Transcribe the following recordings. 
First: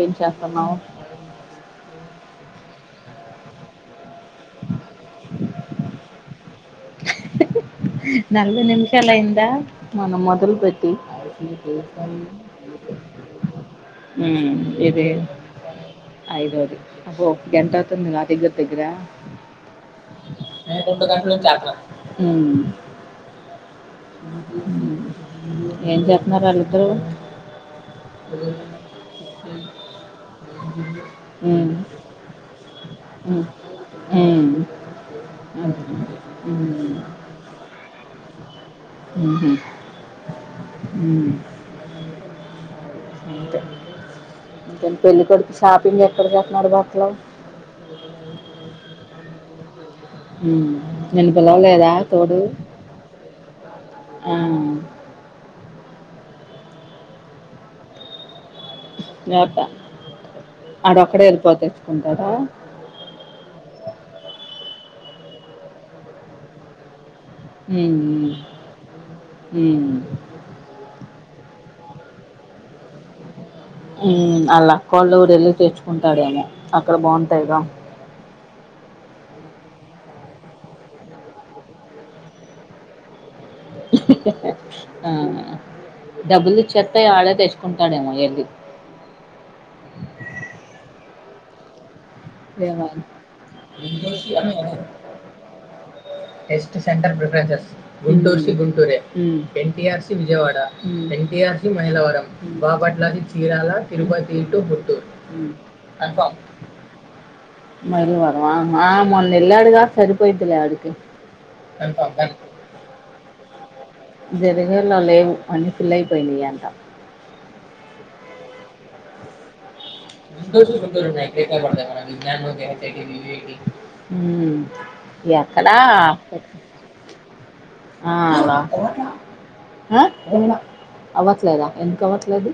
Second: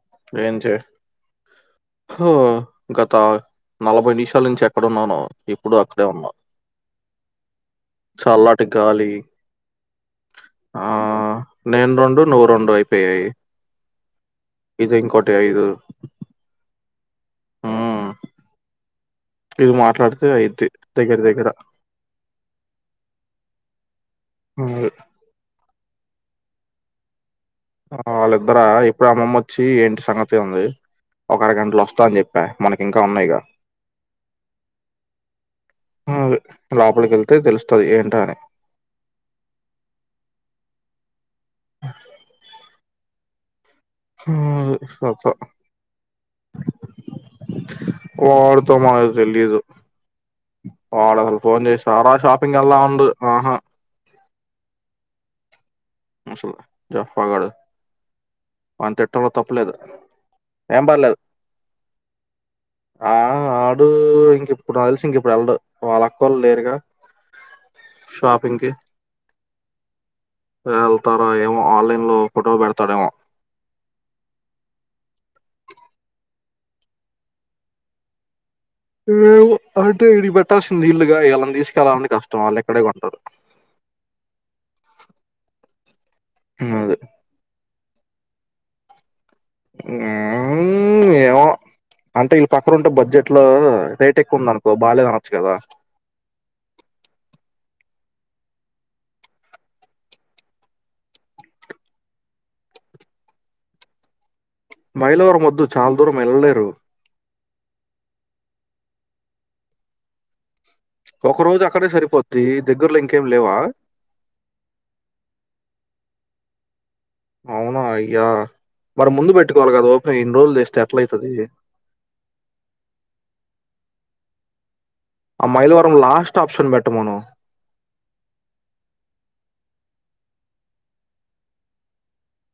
ఏం ఏంటి? చేస్తున్నావు హో! గత నలభై నిమిషాల నుంచి ఎక్కడన్నాను ఇప్పుడు అక్కడే ఉన్నా నలభ చల్లటి గాలి. నిమిషాలయంద మనం మొదలు పెట్టి ఆహ్, నేను నువ్వు అయిపోయాయి. ఇది ఐద అదు అహో గెంటా హ్మ్. అతుంది నా దిగ దగ్రా ఇది మాట్లాడితే అయిది దగ్గర దగ్గర అ హ్మ్. ఏం చెప్తున్నారు వాళ్ళుద్దరూ ఆ వాళ్ళిద్దర ఇప్పుడు అమ్మమ్మ వచ్చి ఏంటి సంగతి ఉంది ఒక అర హ్మ్ గంటలు వస్తా అని చెప్పా మనకి ఇంకా ఉన్నాయిగా హ్మ్ హ్మ్ హ్మ్ లోపలికి వెళ్తే తెలుస్తుంది ఏంట అని ఊహూ ఇకా హ్మ్. అే సత్తా పెళ్లిికడుకి షాపింగ్ ఎక్కడ చెస్తున్నాడు బట్టల వాళ అసలు ఫోన్ చేసారా తోడు షాపింగ్ ఎల్లా ఉండు ఆహా ఆ మసలా జఫాగఢ వాన్ని తిట్టంలో ఎవరితో? తప్పులేదు ఏం పర్లేదు ఆడొక్కడే వెళ్ళిపోతే తెచ్చుకుంటాడా ఆ ఆడు ఇంక ఇప్పుడాల్సి ఇంకెప్పుడు వెళ్ళడు వాళ్ళక్కొల్లు లేరుగా హు షాపింగ్‌కి. హ వెళ్తారా ఏమో ఆన్లైన్ లో ఫోటో పెడతాడేమో అళ్ళక్కొల్లా ఊరేళ్ళి తెచ్చుకుంటాడేమో అక్కడ బాగుంటాయి గా అంటే ఇడి పెట్టాల్సింది నీళ్లుగా వళ్ళని తీసుకెళ్ళాలంటని కష్టం వాళ్ళు ఎక్కడే కొంటారు ఆ డబ్బులు అది. ఇచ్చేస్తా ఆడే తెచ్చుకుం తాడేమో వెళ్ళి ఏ ఏమో అంటే వీని పక్కన ఏమో. ఉంటే బడ్జెట్ లో రేట్ గుంటూరుసి ఎక్కువ ఉంది అనుకో బాగాలేదు అనొచ్చు కదా గుంటూరు సి గుంటూర ఎన్టీఆర్సి విజయవాడ ఎన్టీఆర్సి మైలవరం బపట్లా చీరాల తిరుపతి టు గుంటూరు మైలవరం ఉమ్. వద్దు చాల దూరం ఎళ్ళలేరు మైలవరమా ఆ మొన్నెల్లాడుగా సరిపోయిద్ధిలే అది ఒక రోజు అక్కడే సరిపోద్ది దగ్గర్లో ఇంకేం లేవా జరిగల్లో లేవు అన్ని ఫుల్ అయిపోయినాయంట అవునా అయ్యా మరి ముందు పెట్టుకోవాలి కద అ కంద నా పడత జ్ఞ హు ఆ ఎక్కడా మైలవరం లాస్ట్ ఆప్షన్ పెట్టమను ఆ అలా ఆ అవ్వట్లేదా ఎందుకు అవ్వట్లేదు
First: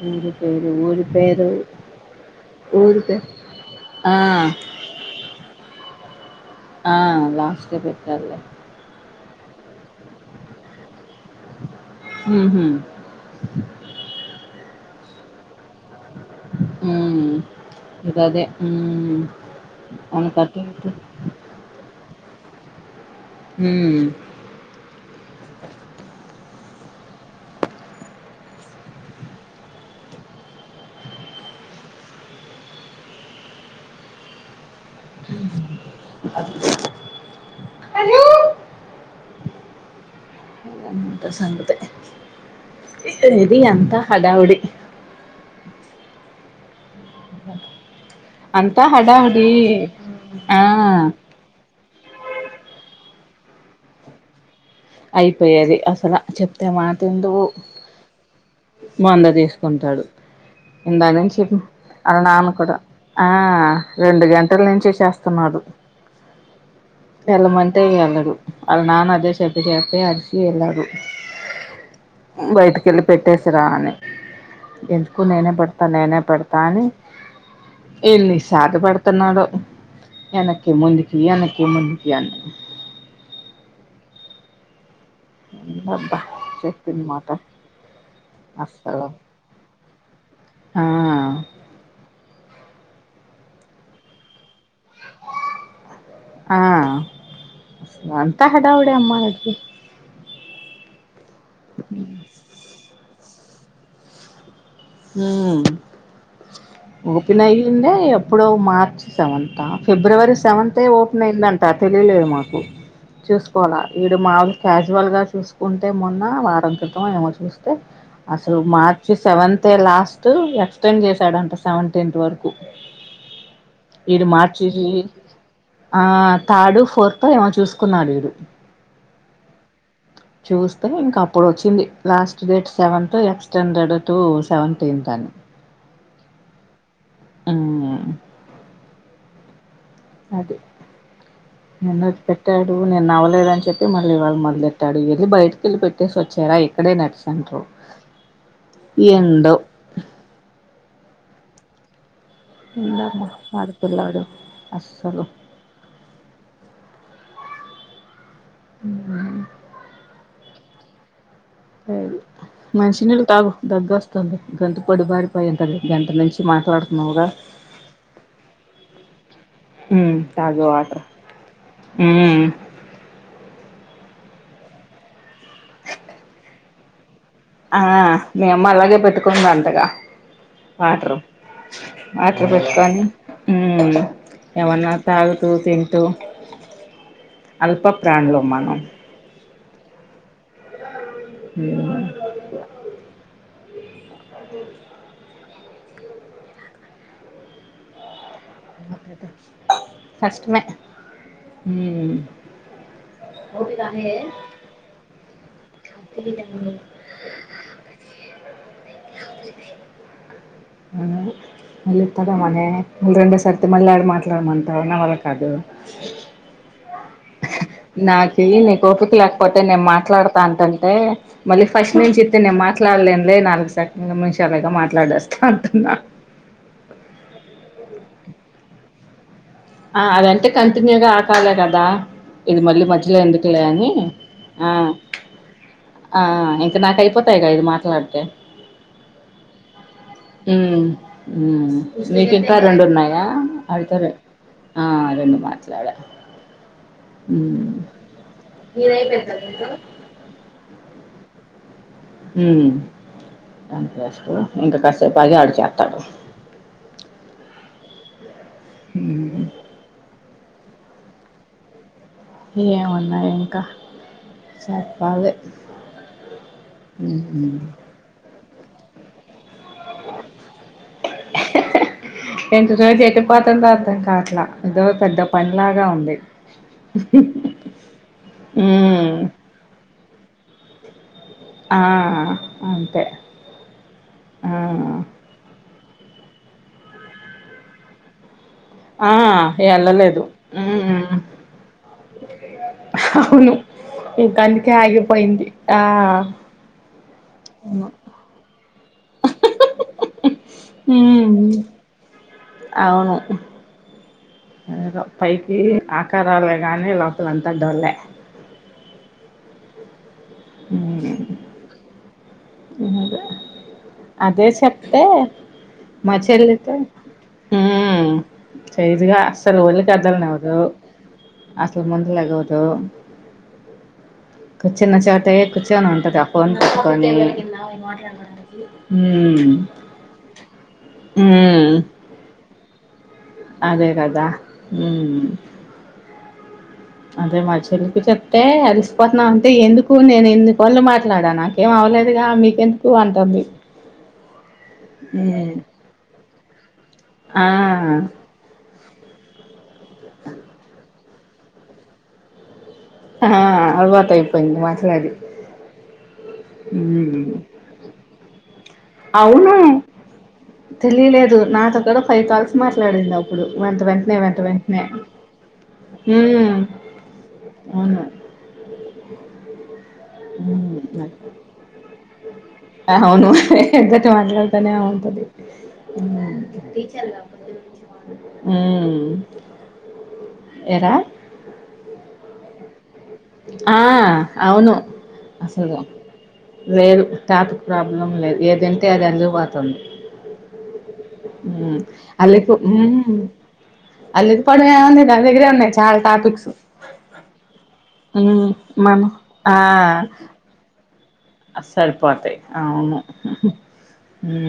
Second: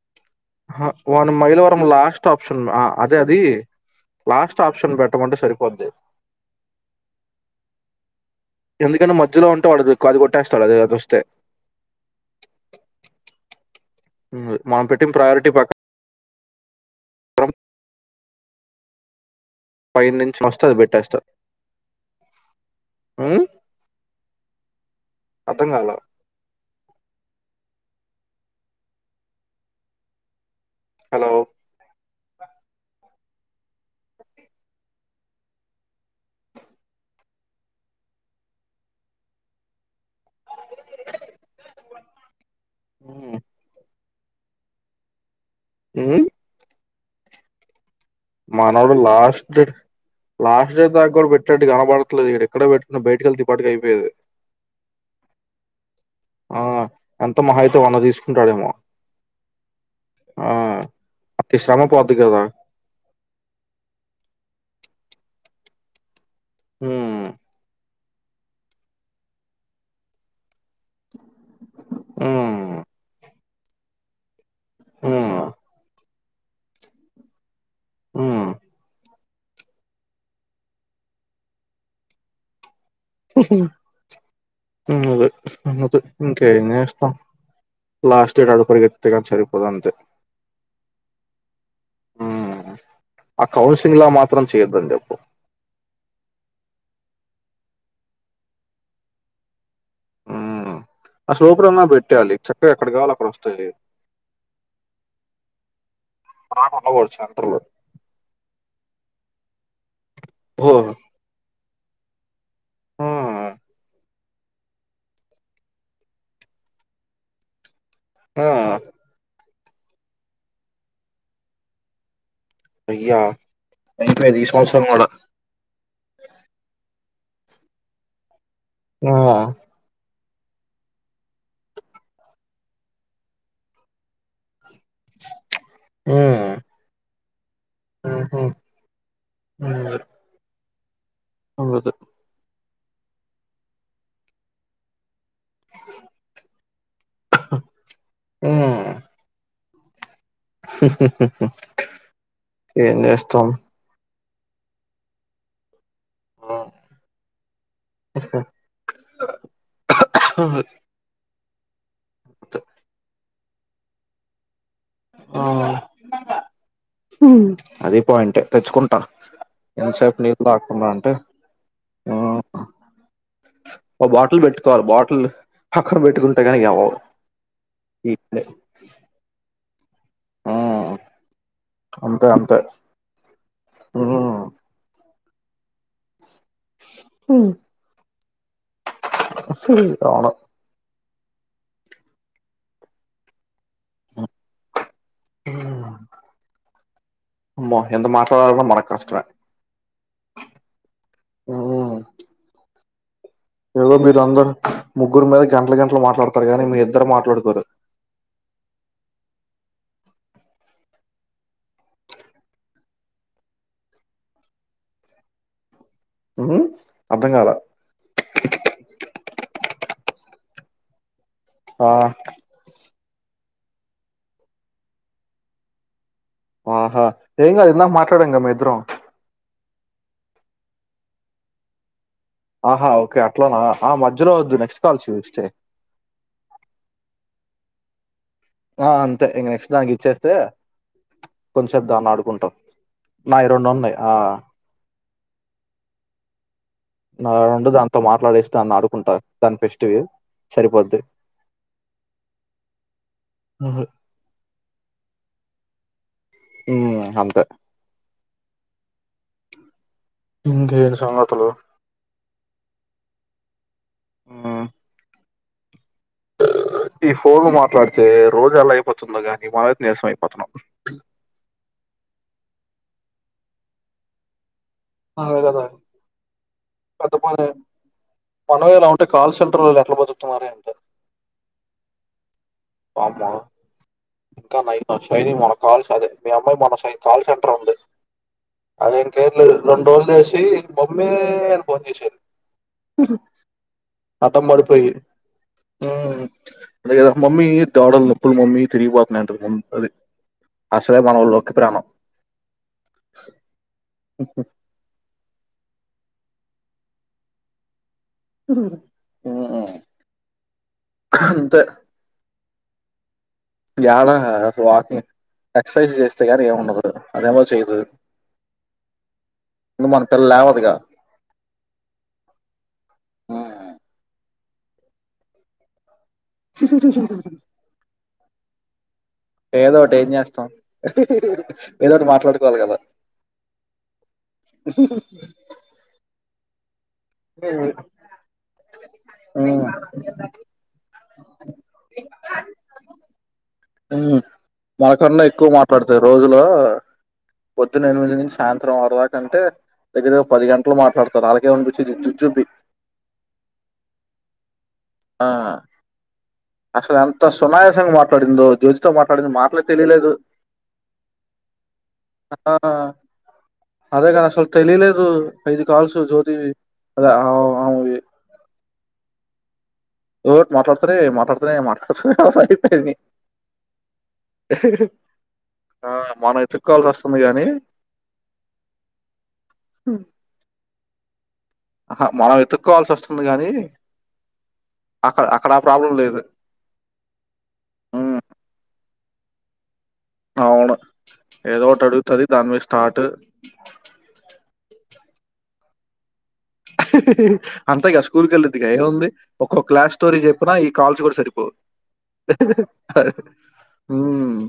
అ వాన్ని మైలవరం లాస్ట్ ఆప్షన్ ఊరి అదే పేరు అది ఆ, లాస్ట్ ఆప్షన్ పెట్టమంటే సరిపోద్ది ఆ లాస్ట్ ఏ పెట్టలే ఎందుకంటే మధ్యలో ఉంటే వాడు అది కొట్టేస్తాడు అది ఒస్తే మ్ హు మనం పెట్టి ప్రయారిటీ ప్రకా రం ఇదదే పై నుంచి వస్తే అది పెట్టేస్తారు హు ఉమ్. అర్ధం కాలే హలో హలో అంతే సంగతి ఉమ్, ఇది అంత హడావుడి హు అ మనడు లాస్ట్ డేట్ ఆ లాస్ట్ డేట్ పెట్టటు గనపడత దు ఇక్కడ ఎక్కడ పెట్టుకు బయటకి వెళ్తే పాటుకి అయిపోయది అయిపోయేది అసల ఆ చెప్తే మాట ఎంత వింటవు మహా అయితే వంద తీసుకుంటాడేమో వంద తీసుకుంటాడు ఆ ఇందాక నుంచి అతి శ్రమ పోద్ది వాల్ కదా నాన్న కూడా ఆ రెండు గంటల నుంచి చేస్తున్నాడు ఉమ్, కలమంటే ఇయల అలా నాన్న అదే సెప్పి చెస్తే అరిసి ఎలా ఉమ్, బయటికిెళ్ళి చేసరా అని ఎందుకు ఉమ్, నేనే పడతా నేనే పడతాను ఎని ఉమ్. సాద పడత ఇత్తనాడుకే ముందుకి ఎక్కి ముందుకి అ అదే అదే అబ్బా ఇంక చెప్పింది ఎంకేంచేస్తాం మాట లాస్ట్ డేట అడుపుడుకి అస్సలు ఎతేక సరిపోద అంటే ఆ ఆ కౌన్సలింగ్ లో మాత్రం చేయద్దండి ఆ అంత హడావుడే అమ్మ అడికి హ్మ్. ఆ సూపర్ అన్నా పెట్టాలి చక్క ఎక్కడ కావాలి అక్కడ వస్త తది హ రాకుండా ఉండగూడదు సెంటర్‌లో. ఓపినయింద ఎప్పుడొ మార్చి సమంతా ఫిబ్రవరి సెవెంతే ఓహ్! ఓపన్ అయిందంటే త తొలి లేదు మాకు హ్మ్. చూసుకోవాల ఇడు మాములు క్యాజువల్ గా చూసుకుంటే మొన్న వారం క్రితం ఏమో చూస్తే ఆ! అసలు మార్చ సెవెన్ అయితే లాస్ట్ ఎక్స్టెండ్ చేశాడంట సెవెంటీన్త్ వరకు అయ్యా! ఇది అయిపోయేది ఈ మార్చ సంవత్సరం గూడా. ఆ థాడు ఫోర్త్ ఏమో చూసుకున్నాడు ఇడు ఆ చూస్తే ఇంక అప్పుడు వచ్చింది last date seventh extended to seventeenth అని ఆ ఆ అ అది ఎన్న పెట్ ట్టాడు నేను నవ్వలేదుని చెి మళ్ళీ ఇవాళ మొదెాడు వెళ్ి బయటకి వెళ్ళి పెట్టేసి వచ్చారా క నట్ సంట్ర హ్మ్. ఎండో [inaudible] [unintelligible] ఏం ఎంటమ్న్న జేస్తాం? మడపిలర అస్సలు హ అ మనిషిినళ్ళు తాగు దగ్గ వస్తుంది గంత పొడి ఆ! బారిపోయింటంది గంట నుంచి మాట్లాడుతున్నావుగా అది పాయింటే. తెచ్చుకుంటా. ఎంత సేపు నీళ్లు తాజా తాగకుండా వాటర్ అంటే ఒక బాటిల్ పెట్టుకోవాలి బాటిల్ హక్కన పెట్టుకుంటే కానీక అవ్వాలి ఆ మే అమ్మ అలాగే పెట్టుకున్న అంతగా ఉమ్ వాటర్ అంతే వాటర్ అంతే పెట్టుకని ఉమ్ ఏమన్నా తాగుతూ త అల్ప ప్రాణలు మనం శర ఇదను అ అ అదదు ో ఎంత మా ఫస్ట్ ఏ మీిరులంగ ముగ్గురు మ గంటల గంటలు మాట్లాడతారు కాగానీ మీ ఇద్దరు మాట్లాడుకోరు మళ్ళీ ఇస్తదా మనే మళ్ళు రెండోసరితి మళ్ళీ ఆడ మాట్లాడమంటాన్నా వాల కాదు హ నాకి నీ పిక లేకపోతే నేను మాట్ మాట్లాడతాంటంటే మళ్ళీ ఆ ఫస్ట్ నుంచి ఇస్తతే నేను మాట్లాడలేను అ నాలుగు సెకంల మనిషాలుగా మాట్లాడేస్తా అంటున్నా ఆహా హంగ్ అ మాట్లాడంగమ్ మ ఇద్దరం ఆ అదంటే కంటిన్యూగా ఆకాలే కదా ఇది మళ్ళీ ఆహా మధ్యలో ఓకే అట్లానా ఎందుకులే అని ఆ మధ్యలో వద్దు ఆ నెక్స్ట్ కాల్ చూస్తే ఆ ఇంకా నాక అయిపోతాయి ఇది మాత్ర అలాంటే ఆ అంతె నెక్స్ట్ దానికి ఇచ్చేస్తే ఉం ఉ కొంచెంసేపు దాన్ని ఆడుకుంటాం మీటికా రెండు ఉన్నాయా నాయి రెండు అవితో ఉన్నాయి ఆ ఆ రెండు మ మాట్లాడ నా రెండు దాంతో మాట్లాడేస్తే దన్ని ఆడుకుంటా మీదయిపోయిందా దాని మీతో ఫెస్టివి సరిపోద్ది ఉం అంతే ఇంకా కాసేపు పగా అడు చేతడు ఉ అంతే ఉం ఇంకేంటి సంగతులు ఇ ఏమున్నాయి ఇంకా మ్మ్ చెప్పాలి ఈ ఫోన్ ఉమ్ మాట్లాడితే రోజు అన్నా అయిపోతుందోగా విమాన దసయిపోతన్నాం పతంద అర్థం కావట్లా ఏదో పెద్ద అదే కదా పనిలాగా ఉంది పెద్ద పనే మనం ఎలా ఉంటే ఉమ్ కాల్ సెంటర్ల్ ఎట్లా బాతు తార ఎందో ఆ అంతే వామ్మో ఆ ఇంకా న శైలి మన కాల్స్ అదే మీ అమ్మాయి మన స కల్ సెంటర్ ఉంది ఆ అదేంకి రెండు రోజులు వెళ్ళలేదు చేసి మమ్మీ ఉమ్ ఫోన్ చేసేది అవును ఇంక అడ్డం అందుకే పడిపోయి ఆగిపోయింది ఆ మ్మ్ అదే కదా మమ్మీ దవడాల్ నొప్పులు మమ్మీ తిరిగి పోతాయంటుంది అసలేవాన ఉ ఉమ్ లోక్కి ప్రాణం అవును ఏదో పై ఈ ఆకారాలే గాని లోపల అంత డోల్లే ఓ అంతే అదా యాడ అదే చెప్తే వాకింగ్ ఎక్సర్సైజ్ మా చేస్తే గాని చెల్లితే ఏముండదు అదేమో చేయదు ఉం సైదుగా అసలు ఒలి ఇంక మన పిల్ల కదలనవదు లేవదుగా అసలు ముందు లెగవదు కుచ్చన్న చోటే కుచనే ఉంట తది ఫోన్ పట్టుకొని [inaudible] ఏదో ఒకటి ఏం చేస్తాం ఉమ్ ఏదో ఒకటి మాట్లాడు కోాల కదా అదే కదా అదే మా చెల్లుకి చెప్తే అలిసిపోతున్నాం అంటే ఉమ్, ఎందుకు నేను ఎన్నికను మాట్లాడా నాకేం అవ్వలేదుగా మీకెందుకు అంటుంది మాకన్నా ఎక్కువ మాట్లాడుతారు రోజులో ఆ పొద్దున ఎనిమిది నుంచి సాయంతం మాం అరరాకంటే దగ్గర ఒక పది గంటలు మాట్లాడతారు అళ్కే పంపించి జు జుబ్బి ఆ అల్వాత అయిపోయింది మా ఆ అసలు ఎంత సునాయసంగ మ పడిందో జో అవును తెలియలేదు నాతో కూడాడ ఫైవ్ కాల్స్ ఆ మాట్లాడింది అప్పుడు వెంత అదే వెంటనే కదా వెంట అసలు వెంటనే తెలియలేదు ఐదు కాల్స్ జ్యోతివి. అదే ఆవ్ ఆమెవి అవును ఓట్ మాట్లాడతార మాట్లాడతార మాట్లా అవును ఎగటి మాట్లాడతానే అవుంటంది ఆ! మనం ఎతుక్కోవాల్సి వస్తుంది గానీ ఎరా మనం ఎతుక్కకోవాల్సి వస్తుంది గానీ ఆ అవును అక్కడ అక్కడ ఆ అసలు ప్రాబ్లం లేదు. లేదు టాపక్ ప్రాబ్లం హ్మ్. లేదు ఏదంటి తేదందు పోతుంది అవును. ఏదో ఒకటి అడుగుతది దాని అల్కి మీద స్టార్ట్. అల్కి పడున్న దాని దగ్గర ఉన్నాయి చాలా టాపిక్స్ అంతంత గసు స్కూల్ ఉమ్ కళ్ళదిగా ఏముంది మనం ఒక క్లాస్ స్టోర చెిన ఈ కాల్స్ గూడా సరిపోవు. స్ల్పో అంతతే ఆవును హ్మ్.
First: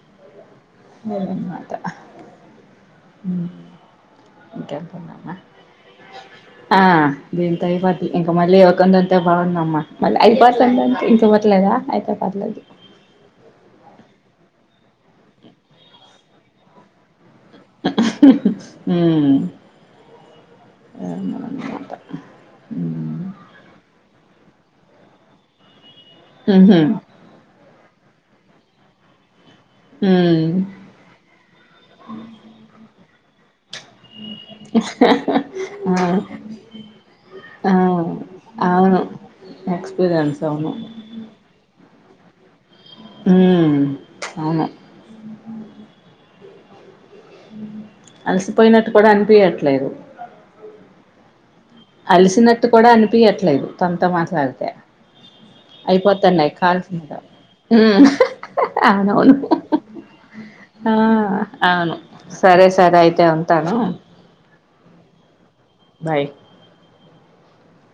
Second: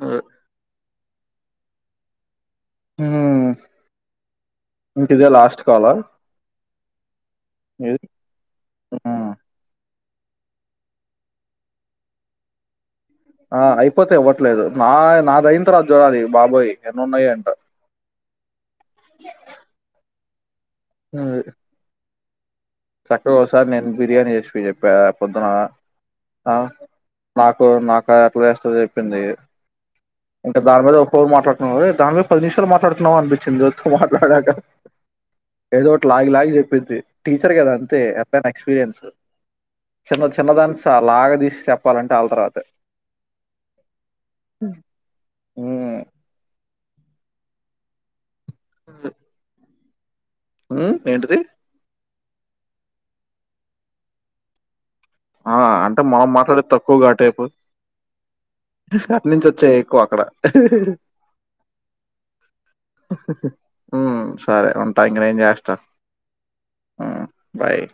ఆ న్మాత హ ఇంటిదే ఇంకేంటమ్మా లాస్ట్ కాాల ఆ దీంత ఇవద్దు ఇంకా మళ్ళీ ఇవ్వకుంందంతే హ్మ్. బాగుంద అమ్మ మళ్ళీ అఐదు పట్ందంటే ఇంక పట్లేదా అయితే పర్లేదు ఆ అయిపోతా ఇవ్వట్లేదు నా నాదన తర్వాత జూరాలి బాబాయ్ ఎన్న ఉన్నాయిడి ఉమ్ అ అదన్నమాట ఉమ్ చక్కగాసారి నేను బిర్యానీ చేసి చెప్పా పొద్దున ఆ ఉహు మా ఇ నాకు ఎట్లా చేస్తంది చెప్పింది ఉమ్ ఇంటకా దాని మీద ఒక మాట్లాడుతుే దా మీ ఫర్నిచర్ మాట్లాడు ం అనిపించింద మాట్లాడాక ఏదో ఒకటి ఆ లాగి లాగి చెప్పింది ఆ తే ఎనా అవును ఎక్స్పీరియన్స్ చిన్న ఎక్స్పీరియన్స్ అవును చిన్నదాని లాగా చె చెప్పాలంటే వాళ్ళ తర్వాత అవును హ్మ్. హ అలసిపోయినట్టు కూడా అనిపించట్లేదు అ ఏంటది అలిసినట్టు కూడా అనిపిించట్లేదు తంత మాట్లాడితే ఆ! అంటే మనం అయిపోతాంయి మాట్లాడేది తక్కువ గా కాల్సందద ఆ టైపు. అటు అవునవును నుంచొచ్చాయి ఎక్కువ అక్కడ. అవును సరే సరే అయితే ఉంటాను అ అ బాయ్ ఆ బాయ్